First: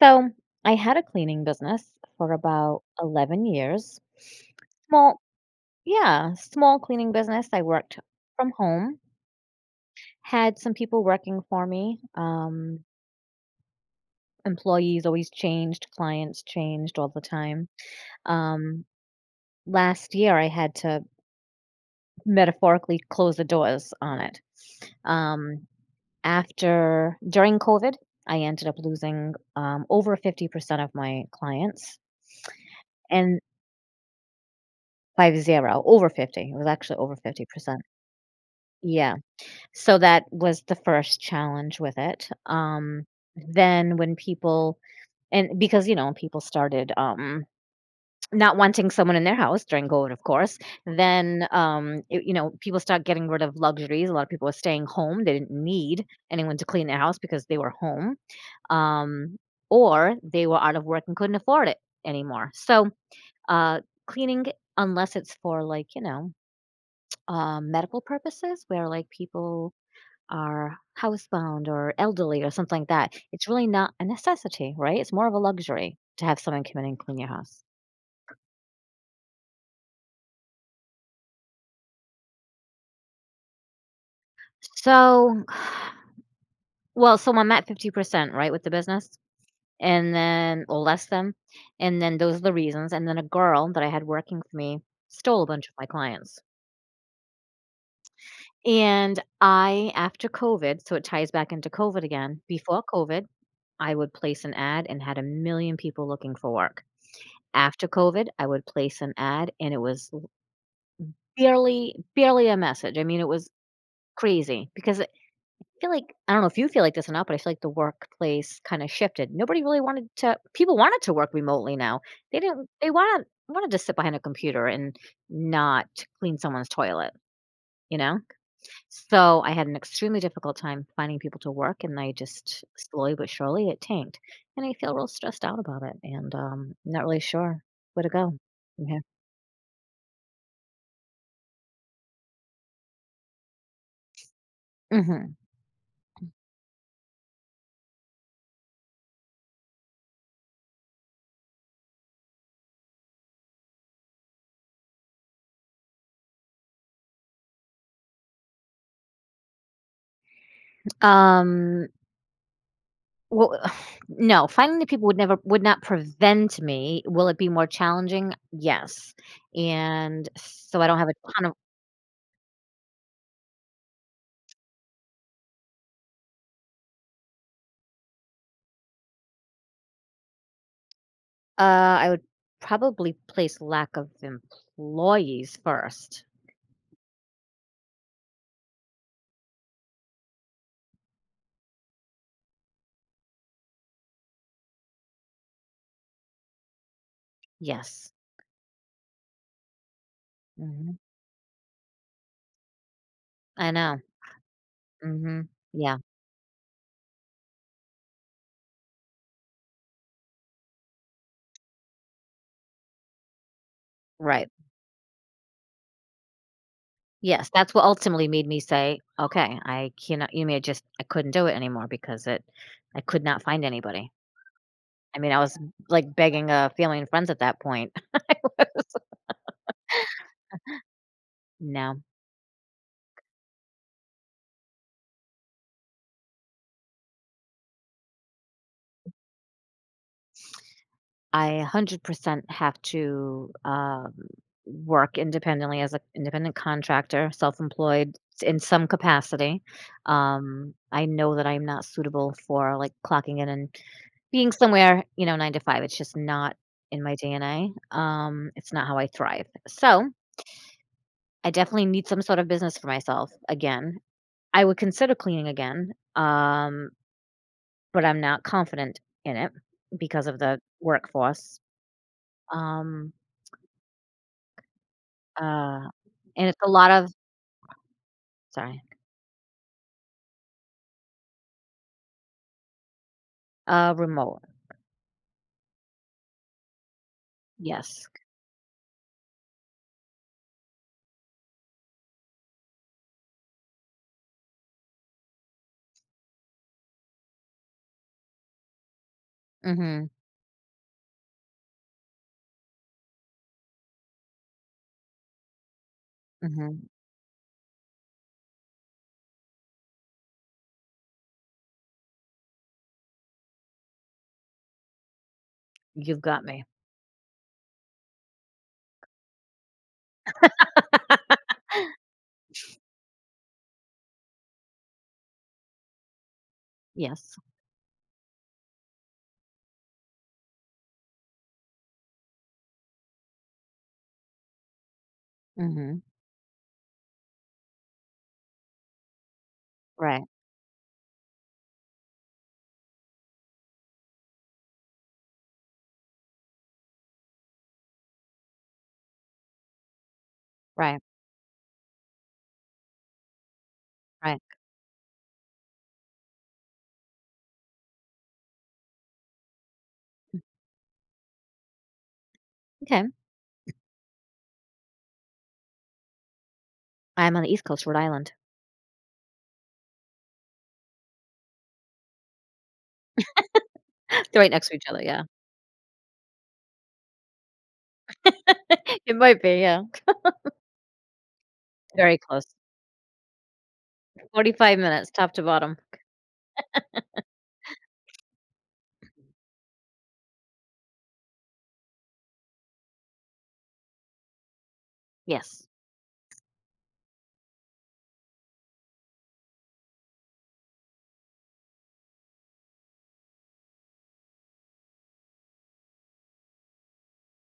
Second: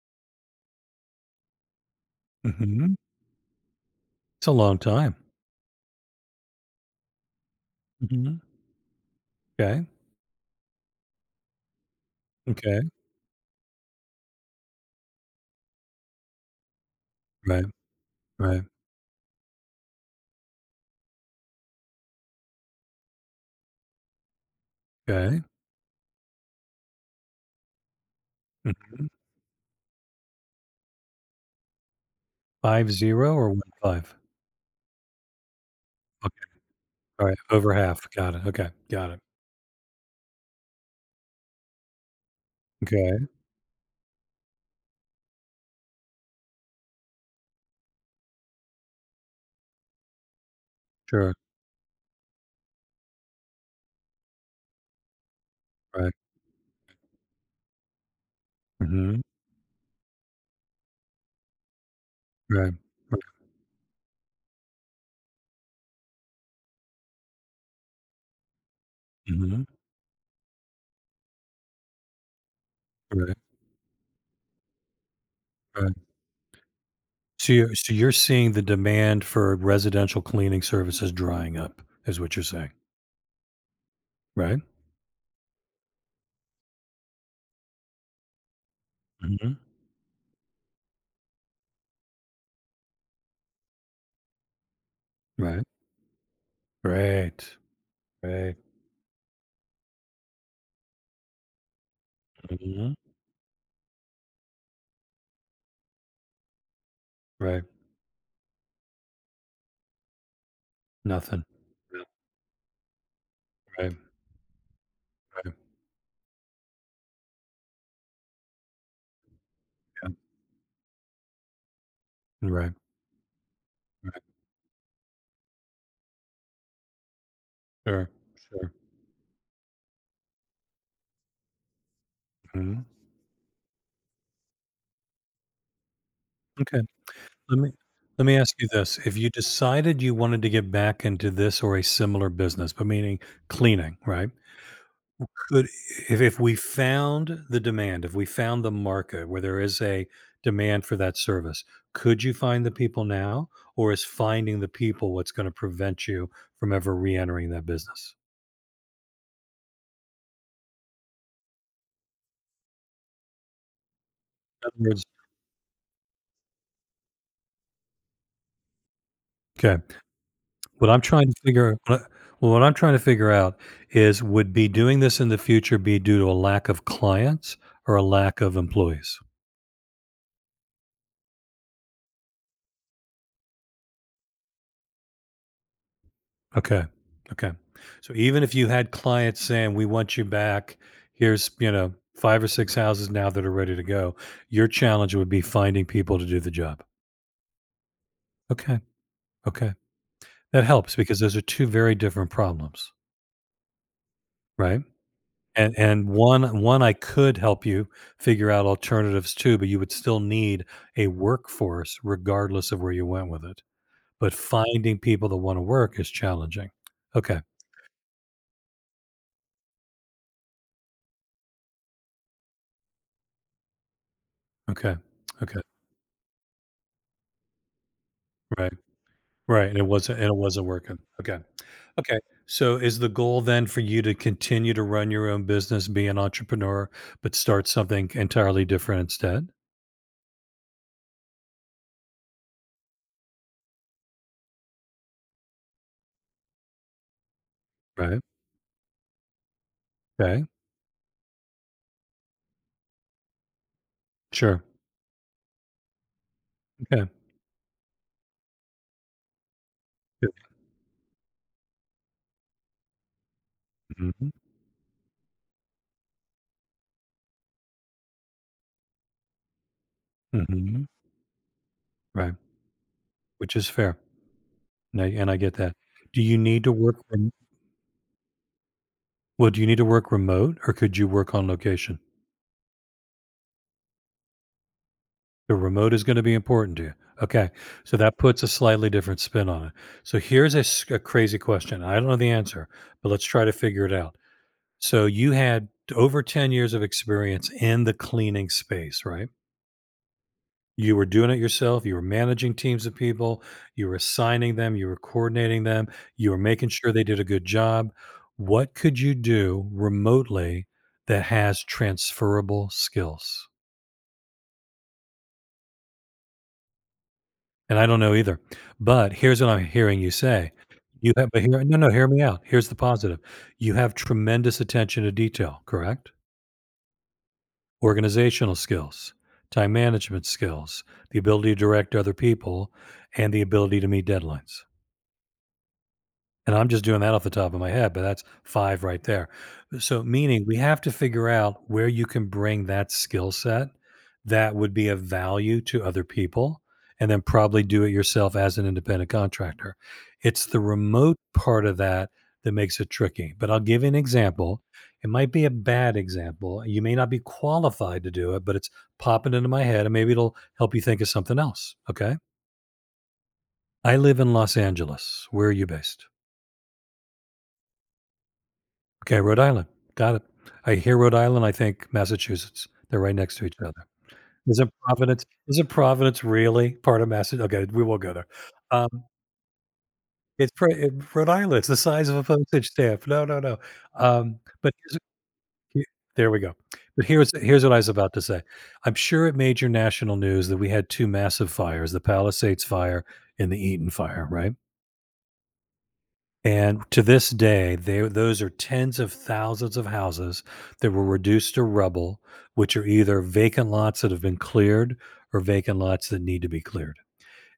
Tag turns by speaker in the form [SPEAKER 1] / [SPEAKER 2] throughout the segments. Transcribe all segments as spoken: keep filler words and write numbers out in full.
[SPEAKER 1] So I had a cleaning business for about
[SPEAKER 2] Mhm.
[SPEAKER 1] eleven years.
[SPEAKER 2] It's a long time.
[SPEAKER 1] Small, yeah, small cleaning business. I worked
[SPEAKER 2] Mhm.
[SPEAKER 1] from home,
[SPEAKER 2] Okay.
[SPEAKER 1] had some people working for me.
[SPEAKER 2] Okay.
[SPEAKER 1] Um, employees always changed, clients changed all the
[SPEAKER 2] Right.
[SPEAKER 1] time.
[SPEAKER 2] Right.
[SPEAKER 1] Um, Last year, I had to metaphorically close the doors on it.
[SPEAKER 2] Okay.
[SPEAKER 1] Um, After, during COVID, I ended up
[SPEAKER 2] Mhm.
[SPEAKER 1] losing um, over fifty percent of my clients.
[SPEAKER 2] five, zero
[SPEAKER 1] And
[SPEAKER 2] or one, five?
[SPEAKER 1] fifty, over
[SPEAKER 2] Okay.
[SPEAKER 1] fifty, it was actually over
[SPEAKER 2] All right. Over
[SPEAKER 1] fifty percent.
[SPEAKER 2] half. Got it. Okay. Got
[SPEAKER 1] Yeah,
[SPEAKER 2] it.
[SPEAKER 1] so that was the first challenge with it, um,
[SPEAKER 2] Okay.
[SPEAKER 1] then when people and because, you know, people started, um, not wanting someone in their house during COVID, of course,
[SPEAKER 2] Sure.
[SPEAKER 1] then, um, y you know, people start getting rid of luxuries, a lot of people were staying home, they didn't need
[SPEAKER 2] Right.
[SPEAKER 1] anyone to clean their house because they were home,
[SPEAKER 2] Mhm.
[SPEAKER 1] um, or they were out of work and couldn't afford it anymore,
[SPEAKER 2] Right.
[SPEAKER 1] so,
[SPEAKER 2] Right.
[SPEAKER 1] uh, cleaning, unless it's for, like, you know, um, medical purposes where like
[SPEAKER 2] Mhm.
[SPEAKER 1] people are housebound or elderly or something like that.
[SPEAKER 2] Right.
[SPEAKER 1] It's really not a necessity, right? It's more of a
[SPEAKER 2] Right.
[SPEAKER 1] luxury to have someone come in and clean your
[SPEAKER 2] So
[SPEAKER 1] house.
[SPEAKER 2] you're so you're seeing the demand for residential cleaning services drying up is what you're saying, right?
[SPEAKER 1] So, well, so I'm at fifty percent, right, with the business
[SPEAKER 2] Mhm.
[SPEAKER 1] and then, or less than. And then those are the reasons. And then a girl that I had working for me stole a
[SPEAKER 2] Right.
[SPEAKER 1] bunch of my clients.
[SPEAKER 2] Right. Right.
[SPEAKER 1] And I, after COVID, so it ties back into COVID again, before
[SPEAKER 2] Mhm.
[SPEAKER 1] COVID, I would place an ad and had a million people looking for work.
[SPEAKER 2] Right.
[SPEAKER 1] After COVID, I would place an ad, and it was
[SPEAKER 2] Nothing.
[SPEAKER 1] barely
[SPEAKER 2] Right.
[SPEAKER 1] barely a message. I mean, it was
[SPEAKER 2] Right.
[SPEAKER 1] crazy because I
[SPEAKER 2] Right.
[SPEAKER 1] feel like I don't know if you feel like this or not, but I feel like the workplace kinda shifted. Nobody really wanted
[SPEAKER 2] Yeah.
[SPEAKER 1] to people wanted to work remotely now. They didn't
[SPEAKER 2] Right.
[SPEAKER 1] they wanted wanted to sit behind a
[SPEAKER 2] Right.
[SPEAKER 1] computer and not clean someone's toilet, you
[SPEAKER 2] Sure.
[SPEAKER 1] know?
[SPEAKER 2] Sure.
[SPEAKER 1] So, I had an extremely difficult time finding people to work, and I just
[SPEAKER 2] Mhm.
[SPEAKER 1] slowly but surely, it tanked, and I feel real stressed out about it, and, um,
[SPEAKER 2] Okay.
[SPEAKER 1] not really
[SPEAKER 2] Let
[SPEAKER 1] sure
[SPEAKER 2] me
[SPEAKER 1] where to
[SPEAKER 2] let
[SPEAKER 1] go.
[SPEAKER 2] me ask you
[SPEAKER 1] Yeah.
[SPEAKER 2] this. If you decided you wanted to get back into this or a similar business, but meaning cleaning, right?
[SPEAKER 1] Mhm.
[SPEAKER 2] Could if, if we found the demand, if we found the market where there is a demand for that service, could you find the people now? Or is finding the people what's going to prevent you from ever re-entering that business?
[SPEAKER 1] Um, well, no,
[SPEAKER 2] In
[SPEAKER 1] finding the
[SPEAKER 2] other words,
[SPEAKER 1] people would never would not prevent me. Will it be more challenging? Yes.
[SPEAKER 2] okay.
[SPEAKER 1] And so I
[SPEAKER 2] What
[SPEAKER 1] don't
[SPEAKER 2] I'm
[SPEAKER 1] have
[SPEAKER 2] trying
[SPEAKER 1] a
[SPEAKER 2] to
[SPEAKER 1] ton of
[SPEAKER 2] figure what I Well, what I'm trying to figure out is would be doing this in the future be due to a lack of clients or a lack of employees?
[SPEAKER 1] uh, I would probably place lack of employees first.
[SPEAKER 2] Okay. Okay. So even if you had clients saying, "We want you back. Here's, you know, five or six houses now that are ready to go," your challenge would be finding people to do the job.
[SPEAKER 1] Yes.
[SPEAKER 2] Okay. Okay. That
[SPEAKER 1] Hmm.
[SPEAKER 2] helps because those are two very different problems,
[SPEAKER 1] I know.
[SPEAKER 2] right?
[SPEAKER 1] Hmm.
[SPEAKER 2] And
[SPEAKER 1] Yeah.
[SPEAKER 2] and one one I could help you figure out alternatives too, but you would still need a workforce regardless of where you went with it. But
[SPEAKER 1] Right.
[SPEAKER 2] finding people that wanna work is challenging. Okay,
[SPEAKER 1] Yes. That's what ultimately made me say, okay, I cannot, you mean I just, I couldn't do it anymore because it, I could not find anybody.
[SPEAKER 2] okay,
[SPEAKER 1] I mean, I was
[SPEAKER 2] okay,
[SPEAKER 1] like begging uh, family and friends at that point.
[SPEAKER 2] right, right, and it wasn't and it wasn't working. Okay,
[SPEAKER 1] No,
[SPEAKER 2] okay. So is the goal then for you to continue to run your own business, be an entrepreneur, but start something entirely different instead?
[SPEAKER 1] I one hundred percent have to, um, work independently as an independent contractor, self-employed
[SPEAKER 2] Right,
[SPEAKER 1] in some capacity.
[SPEAKER 2] okay,
[SPEAKER 1] Um, I know that I'm not suitable for, like, clocking in and being
[SPEAKER 2] sure,
[SPEAKER 1] somewhere, you know, nine to five. It's just not in
[SPEAKER 2] okay,
[SPEAKER 1] my D N A. Um, it's not how I thrive. So,
[SPEAKER 2] good,
[SPEAKER 1] I definitely need some sort of business for myself again.
[SPEAKER 2] mhm,
[SPEAKER 1] I would consider cleaning again, um, but I'm not confident in it because of the
[SPEAKER 2] mhm,
[SPEAKER 1] workforce.
[SPEAKER 2] right,
[SPEAKER 1] Um
[SPEAKER 2] which is fair. And I and I get that.
[SPEAKER 1] Uh,
[SPEAKER 2] Do you
[SPEAKER 1] and it's
[SPEAKER 2] need
[SPEAKER 1] a
[SPEAKER 2] to
[SPEAKER 1] lot
[SPEAKER 2] work
[SPEAKER 1] of
[SPEAKER 2] rem
[SPEAKER 1] sorry,
[SPEAKER 2] Well, do you need to work remote, or could you work on location?
[SPEAKER 1] uh, remote,
[SPEAKER 2] The remote is gonna be important to you. Okay, so
[SPEAKER 1] yes,
[SPEAKER 2] that puts a slightly different spin on it. So here's a s a crazy question, I don't know the answer, but let's try to figure it out. So you had over ten years of experience in the cleaning space, right?
[SPEAKER 1] mhm,
[SPEAKER 2] You were doing it yourself, you were managing teams of people, you were assigning them, you were coordinating them, you were making
[SPEAKER 1] mhm,
[SPEAKER 2] sure they did a good job. What could you do remotely that has transferable skills?
[SPEAKER 1] you've got me,
[SPEAKER 2] And I don't know either, but here's what I'm hearing you say. You have, but here, no, no, hear me out. Here's the positive. You have tremendous attention to detail, correct?
[SPEAKER 1] yes,
[SPEAKER 2] Organizational skills, time management skills, the ability to direct other people, and the ability to meet deadlines.
[SPEAKER 1] mhm,
[SPEAKER 2] And I'm just doing that off the top of my head, but that's five right there. So,
[SPEAKER 1] right,
[SPEAKER 2] meaning we have to figure out where you can bring that skill set that would be of value to other people and then probably do it yourself as an independent contractor. It's the
[SPEAKER 1] right,
[SPEAKER 2] remote part of that that makes it tricky. But I'll give you an
[SPEAKER 1] right,
[SPEAKER 2] example. It might be a bad example. You may not be qualified to do it, but it's popping into my head and maybe it'll help you think of something else. Okay.
[SPEAKER 1] okay,
[SPEAKER 2] I live in Los Angeles. Where are you based?
[SPEAKER 1] I'm on the East Coast, Rhode Island.
[SPEAKER 2] Okay, Rhode Island. Got it. I hear Rhode Island, I think Massachusetts. They're right next to each other.
[SPEAKER 1] They're right next
[SPEAKER 2] Isn't
[SPEAKER 1] to each other, yeah.
[SPEAKER 2] Providence isn't Providence really part of Massachusetts? Okay, we will go there. Um,
[SPEAKER 1] It might be, yeah,
[SPEAKER 2] it's pr it Rhode Island, it's the size of
[SPEAKER 1] very
[SPEAKER 2] a
[SPEAKER 1] close,
[SPEAKER 2] postage stamp. No, no, no. Um, but
[SPEAKER 1] forty-five
[SPEAKER 2] here's,
[SPEAKER 1] minutes top to bottom,
[SPEAKER 2] he there we go. But here's here's what I was about to say. I'm sure it made your national news that we had two massive fires, the Palisades Fire and the Eaton Fire, right?
[SPEAKER 1] yes,
[SPEAKER 2] And to this day, they, those are tens of thousands of houses that were reduced to rubble, which are either vacant lots that have been cleared or vacant lots that need to be cleared.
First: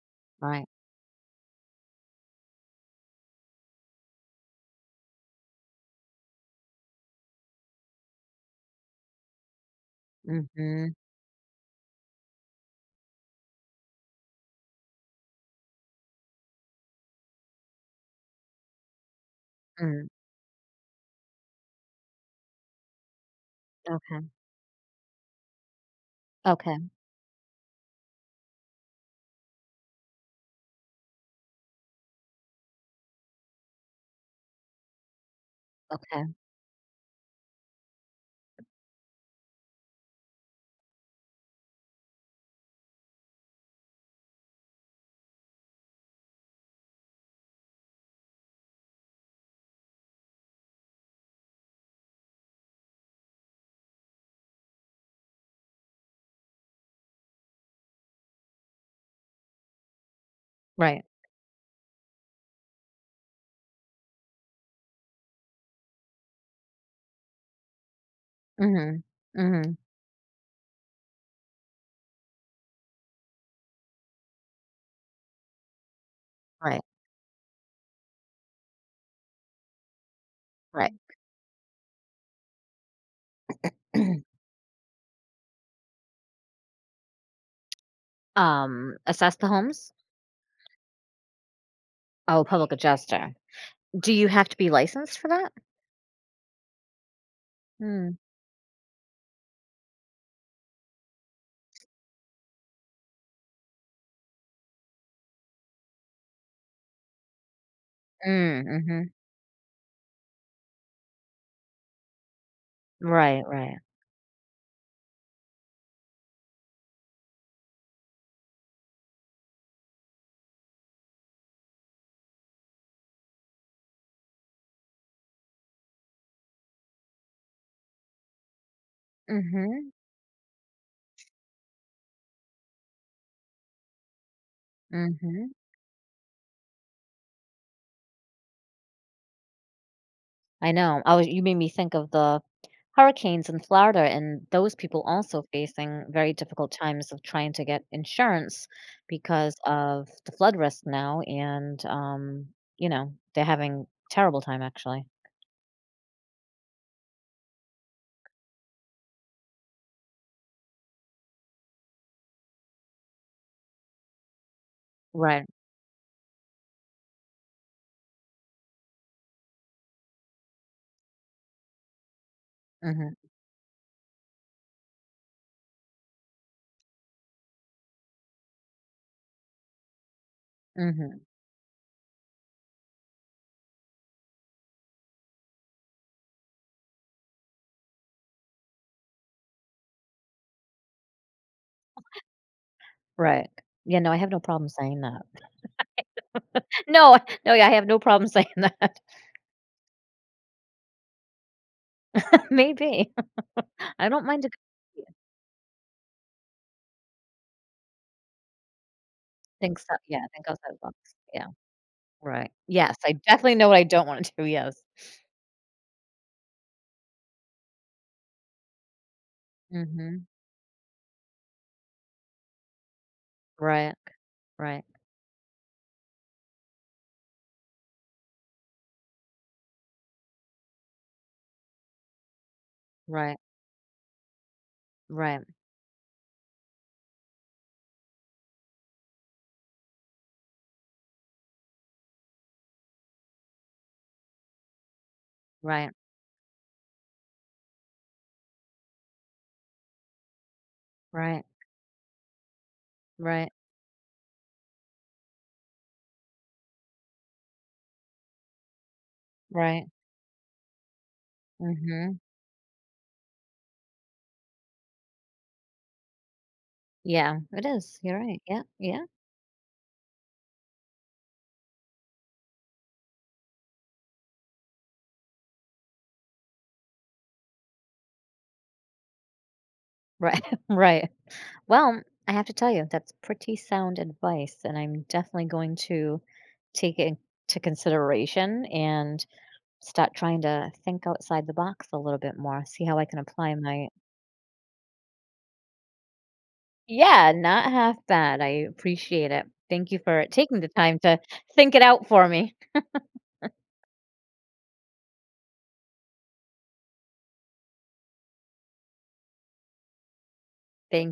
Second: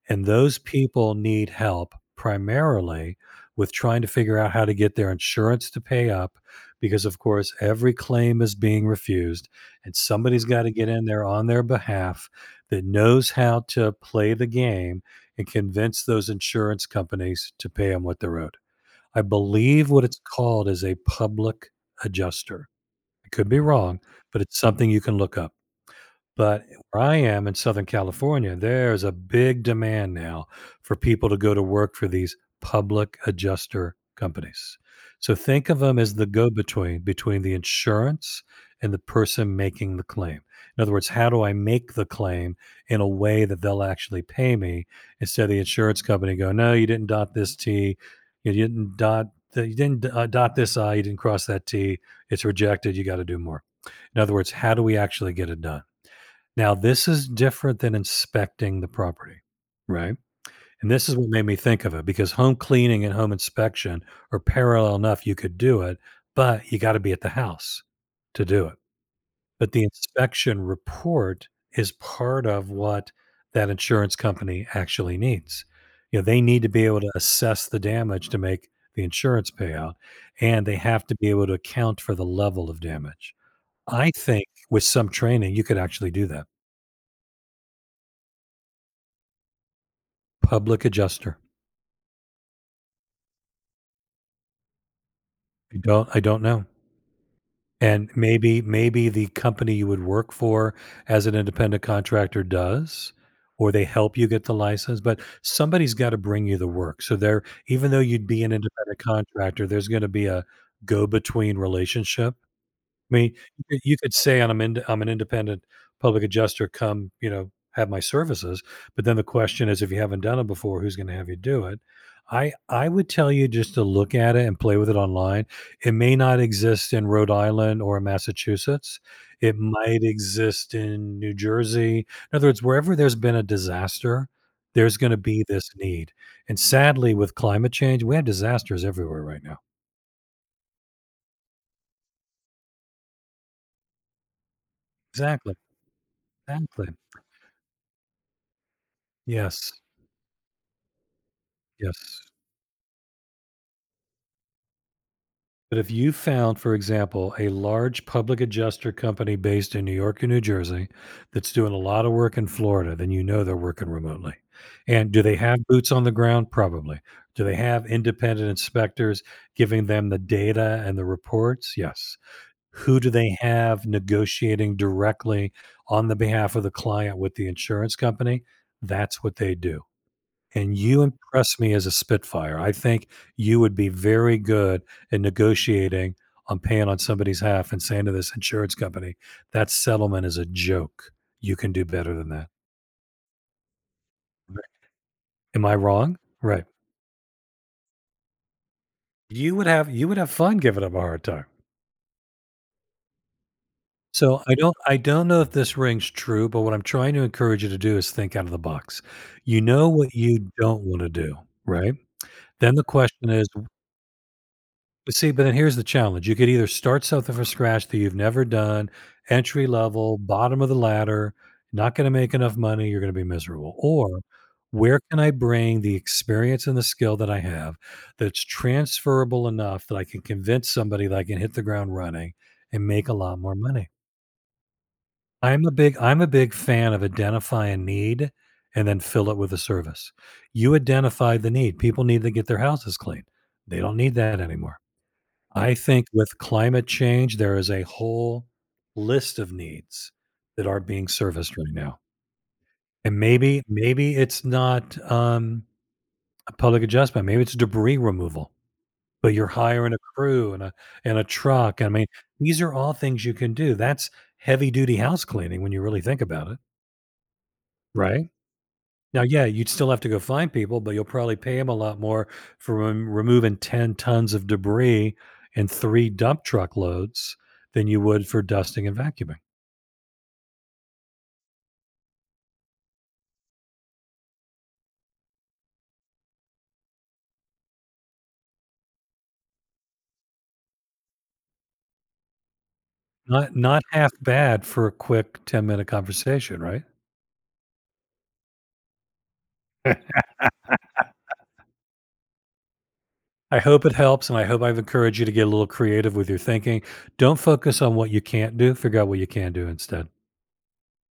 [SPEAKER 2] And those
[SPEAKER 1] right,
[SPEAKER 2] people need help primarily with trying to figure out how to get their insurance to pay up because, of course, every claim is being refused. And somebody's got to get
[SPEAKER 1] mhm,
[SPEAKER 2] in there on their behalf that knows how to play the game and convince those insurance companies to pay them what they're owed. I believe what
[SPEAKER 1] mm,
[SPEAKER 2] it's called is a public adjuster. I could be wrong,
[SPEAKER 1] okay,
[SPEAKER 2] but it's something you can look up. But
[SPEAKER 1] okay,
[SPEAKER 2] where I am in Southern California, there's a big demand now for people to go to work for these public adjuster companies. So think of them as the
[SPEAKER 1] okay,
[SPEAKER 2] go between between the insurance and the person making the claim. In other words, how do I make the claim in a way that they'll actually pay me instead of the insurance company going, no, you didn't dot this T, you didn't dot, the, you didn't uh, dot this I, you didn't cross that T, it's rejected, you got to do more. In other words, how do we actually get it done? Now this is different than inspecting the property, right? And
[SPEAKER 1] right,
[SPEAKER 2] this is what made me think of it because home cleaning and home inspection are parallel enough you could do it, but you gotta be at the house to do it.
[SPEAKER 1] mhm,
[SPEAKER 2] But
[SPEAKER 1] mhm,
[SPEAKER 2] the inspection report is part of what that insurance company actually needs. You know, they need to
[SPEAKER 1] right,
[SPEAKER 2] be able to assess the damage to make the insurance payout, and they
[SPEAKER 1] right.
[SPEAKER 2] have to be able to account for the level of damage. I think with some training, you could actually do that.
[SPEAKER 1] Um, assess the homes?
[SPEAKER 2] Public adjuster.
[SPEAKER 1] Oh, public adjuster. Do you have to be licensed for that?
[SPEAKER 2] I don't I don't know. And
[SPEAKER 1] Mm,
[SPEAKER 2] maybe maybe the company you would work for as an independent contractor does, or they help you get the license, but somebody's gotta bring you the work. So there even though you'd be an
[SPEAKER 1] mm,
[SPEAKER 2] independent
[SPEAKER 1] mhm.
[SPEAKER 2] contractor, there's gonna be a go-between relationship. I mean,
[SPEAKER 1] Right,
[SPEAKER 2] you
[SPEAKER 1] right.
[SPEAKER 2] could you could say I'm ind I'm an independent public adjuster, come, you know, have my services, but then the question is if you haven't done it before, who's gonna have you do it? I I would tell you just to look at it and play with it online. It may not exist in Rhode Island or Massachusetts. It
[SPEAKER 1] Mhm,
[SPEAKER 2] might exist in New Jersey. In other words, wherever there's been a disaster, there's gonna be
[SPEAKER 1] mhm.
[SPEAKER 2] this need, and sadly, with climate change, we have disasters everywhere right now.
[SPEAKER 1] I know. I was you made me think of the hurricanes in Florida and those people also
[SPEAKER 2] Exactly,
[SPEAKER 1] facing very difficult
[SPEAKER 2] exactly.
[SPEAKER 1] times of trying to get insurance because
[SPEAKER 2] Yes,
[SPEAKER 1] of the flood risk now and,
[SPEAKER 2] yes.
[SPEAKER 1] um, you know, they're having terrible time actually.
[SPEAKER 2] But if you found, for example, a large public adjuster company based in New York or New Jersey that's doing a lot of work in Florida, then you know they're working remotely. And do they
[SPEAKER 1] Right.
[SPEAKER 2] have boots on the ground? Probably. Do they have independent inspectors giving them the data and the reports? Yes. Who do
[SPEAKER 1] Mhm,
[SPEAKER 2] they have negotiating directly on the behalf of the client with the insurance company? That's what they do and you
[SPEAKER 1] mhm.
[SPEAKER 2] impress me as a spitfire. I think you would be very good in negotiating on paying on somebody's half and saying to this insurance company, that settlement is a joke. You can do better than that.
[SPEAKER 1] Right. Yeah, no, I have no
[SPEAKER 2] Right.
[SPEAKER 1] problem saying that.
[SPEAKER 2] Am I wrong? Right.
[SPEAKER 1] No, I- no, yeah, I have no problem saying that.
[SPEAKER 2] You would have you would have fun giving them a hard time.
[SPEAKER 1] Maybe. I don't mind
[SPEAKER 2] So
[SPEAKER 1] to
[SPEAKER 2] I don't I don't know if this rings true, but what I'm trying to encourage you to do is think out of the box. You
[SPEAKER 1] think
[SPEAKER 2] know
[SPEAKER 1] so
[SPEAKER 2] what
[SPEAKER 1] yeah, think
[SPEAKER 2] you
[SPEAKER 1] outside the
[SPEAKER 2] don't
[SPEAKER 1] box.
[SPEAKER 2] want to do,
[SPEAKER 1] Yeah.
[SPEAKER 2] right?
[SPEAKER 1] Right.
[SPEAKER 2] Then the
[SPEAKER 1] Yes, I
[SPEAKER 2] question is.
[SPEAKER 1] definitely know what I don't wanna do, yes.
[SPEAKER 2] But see, but then here's the challenge. You could either start something from scratch that you've never done, entry level,
[SPEAKER 1] Mhm.
[SPEAKER 2] bottom of the ladder, not going to make enough money, you're going to be miserable.
[SPEAKER 1] Right,
[SPEAKER 2] Or
[SPEAKER 1] right,
[SPEAKER 2] where can I bring the experience and the skill that I have that's transferable enough that I can convince somebody that I can hit the ground running and make a
[SPEAKER 1] right,
[SPEAKER 2] lot more money?
[SPEAKER 1] right,
[SPEAKER 2] I'm a big I'm a big fan of identify a need and then fill it with a service. You identify the need. People need to get their houses clean. They don't need that anymore. I
[SPEAKER 1] right,
[SPEAKER 2] think with climate change, there is a whole list of needs that are being
[SPEAKER 1] right,
[SPEAKER 2] serviced right now. And
[SPEAKER 1] right,
[SPEAKER 2] maybe maybe it's not, um, a public adjustment, maybe it's debris removal, but you're
[SPEAKER 1] right.
[SPEAKER 2] hiring a crew and a and a truck, I mean,
[SPEAKER 1] Mhm.
[SPEAKER 2] these are all things you can do. That's heavy duty house cleaning when you really think about it,
[SPEAKER 1] Yeah, it is, you're
[SPEAKER 2] right?
[SPEAKER 1] right. Yeah, yeah.
[SPEAKER 2] Now, yeah, you'd still have to go find people, but you'll probably pay them a lot more for rem- removing ten tons of debris in three dump truck loads than you would for dusting and vacuuming.
[SPEAKER 1] Right, right. Well, I have to tell you, that's pretty sound advice, and I'm definitely going to take it into consideration and start trying to think outside the box a little bit more, see how I can apply
[SPEAKER 2] Not not
[SPEAKER 1] my.
[SPEAKER 2] half bad for a quick ten minute conversation, right?
[SPEAKER 1] Yeah, not half bad. I appreciate it. Thank you for taking the time to think it out for me.
[SPEAKER 2] I hope it helps and I hope I've encouraged you to get a little creative with your thinking. Don't focus on what you can't do, figure out what you can do instead.
[SPEAKER 1] Thank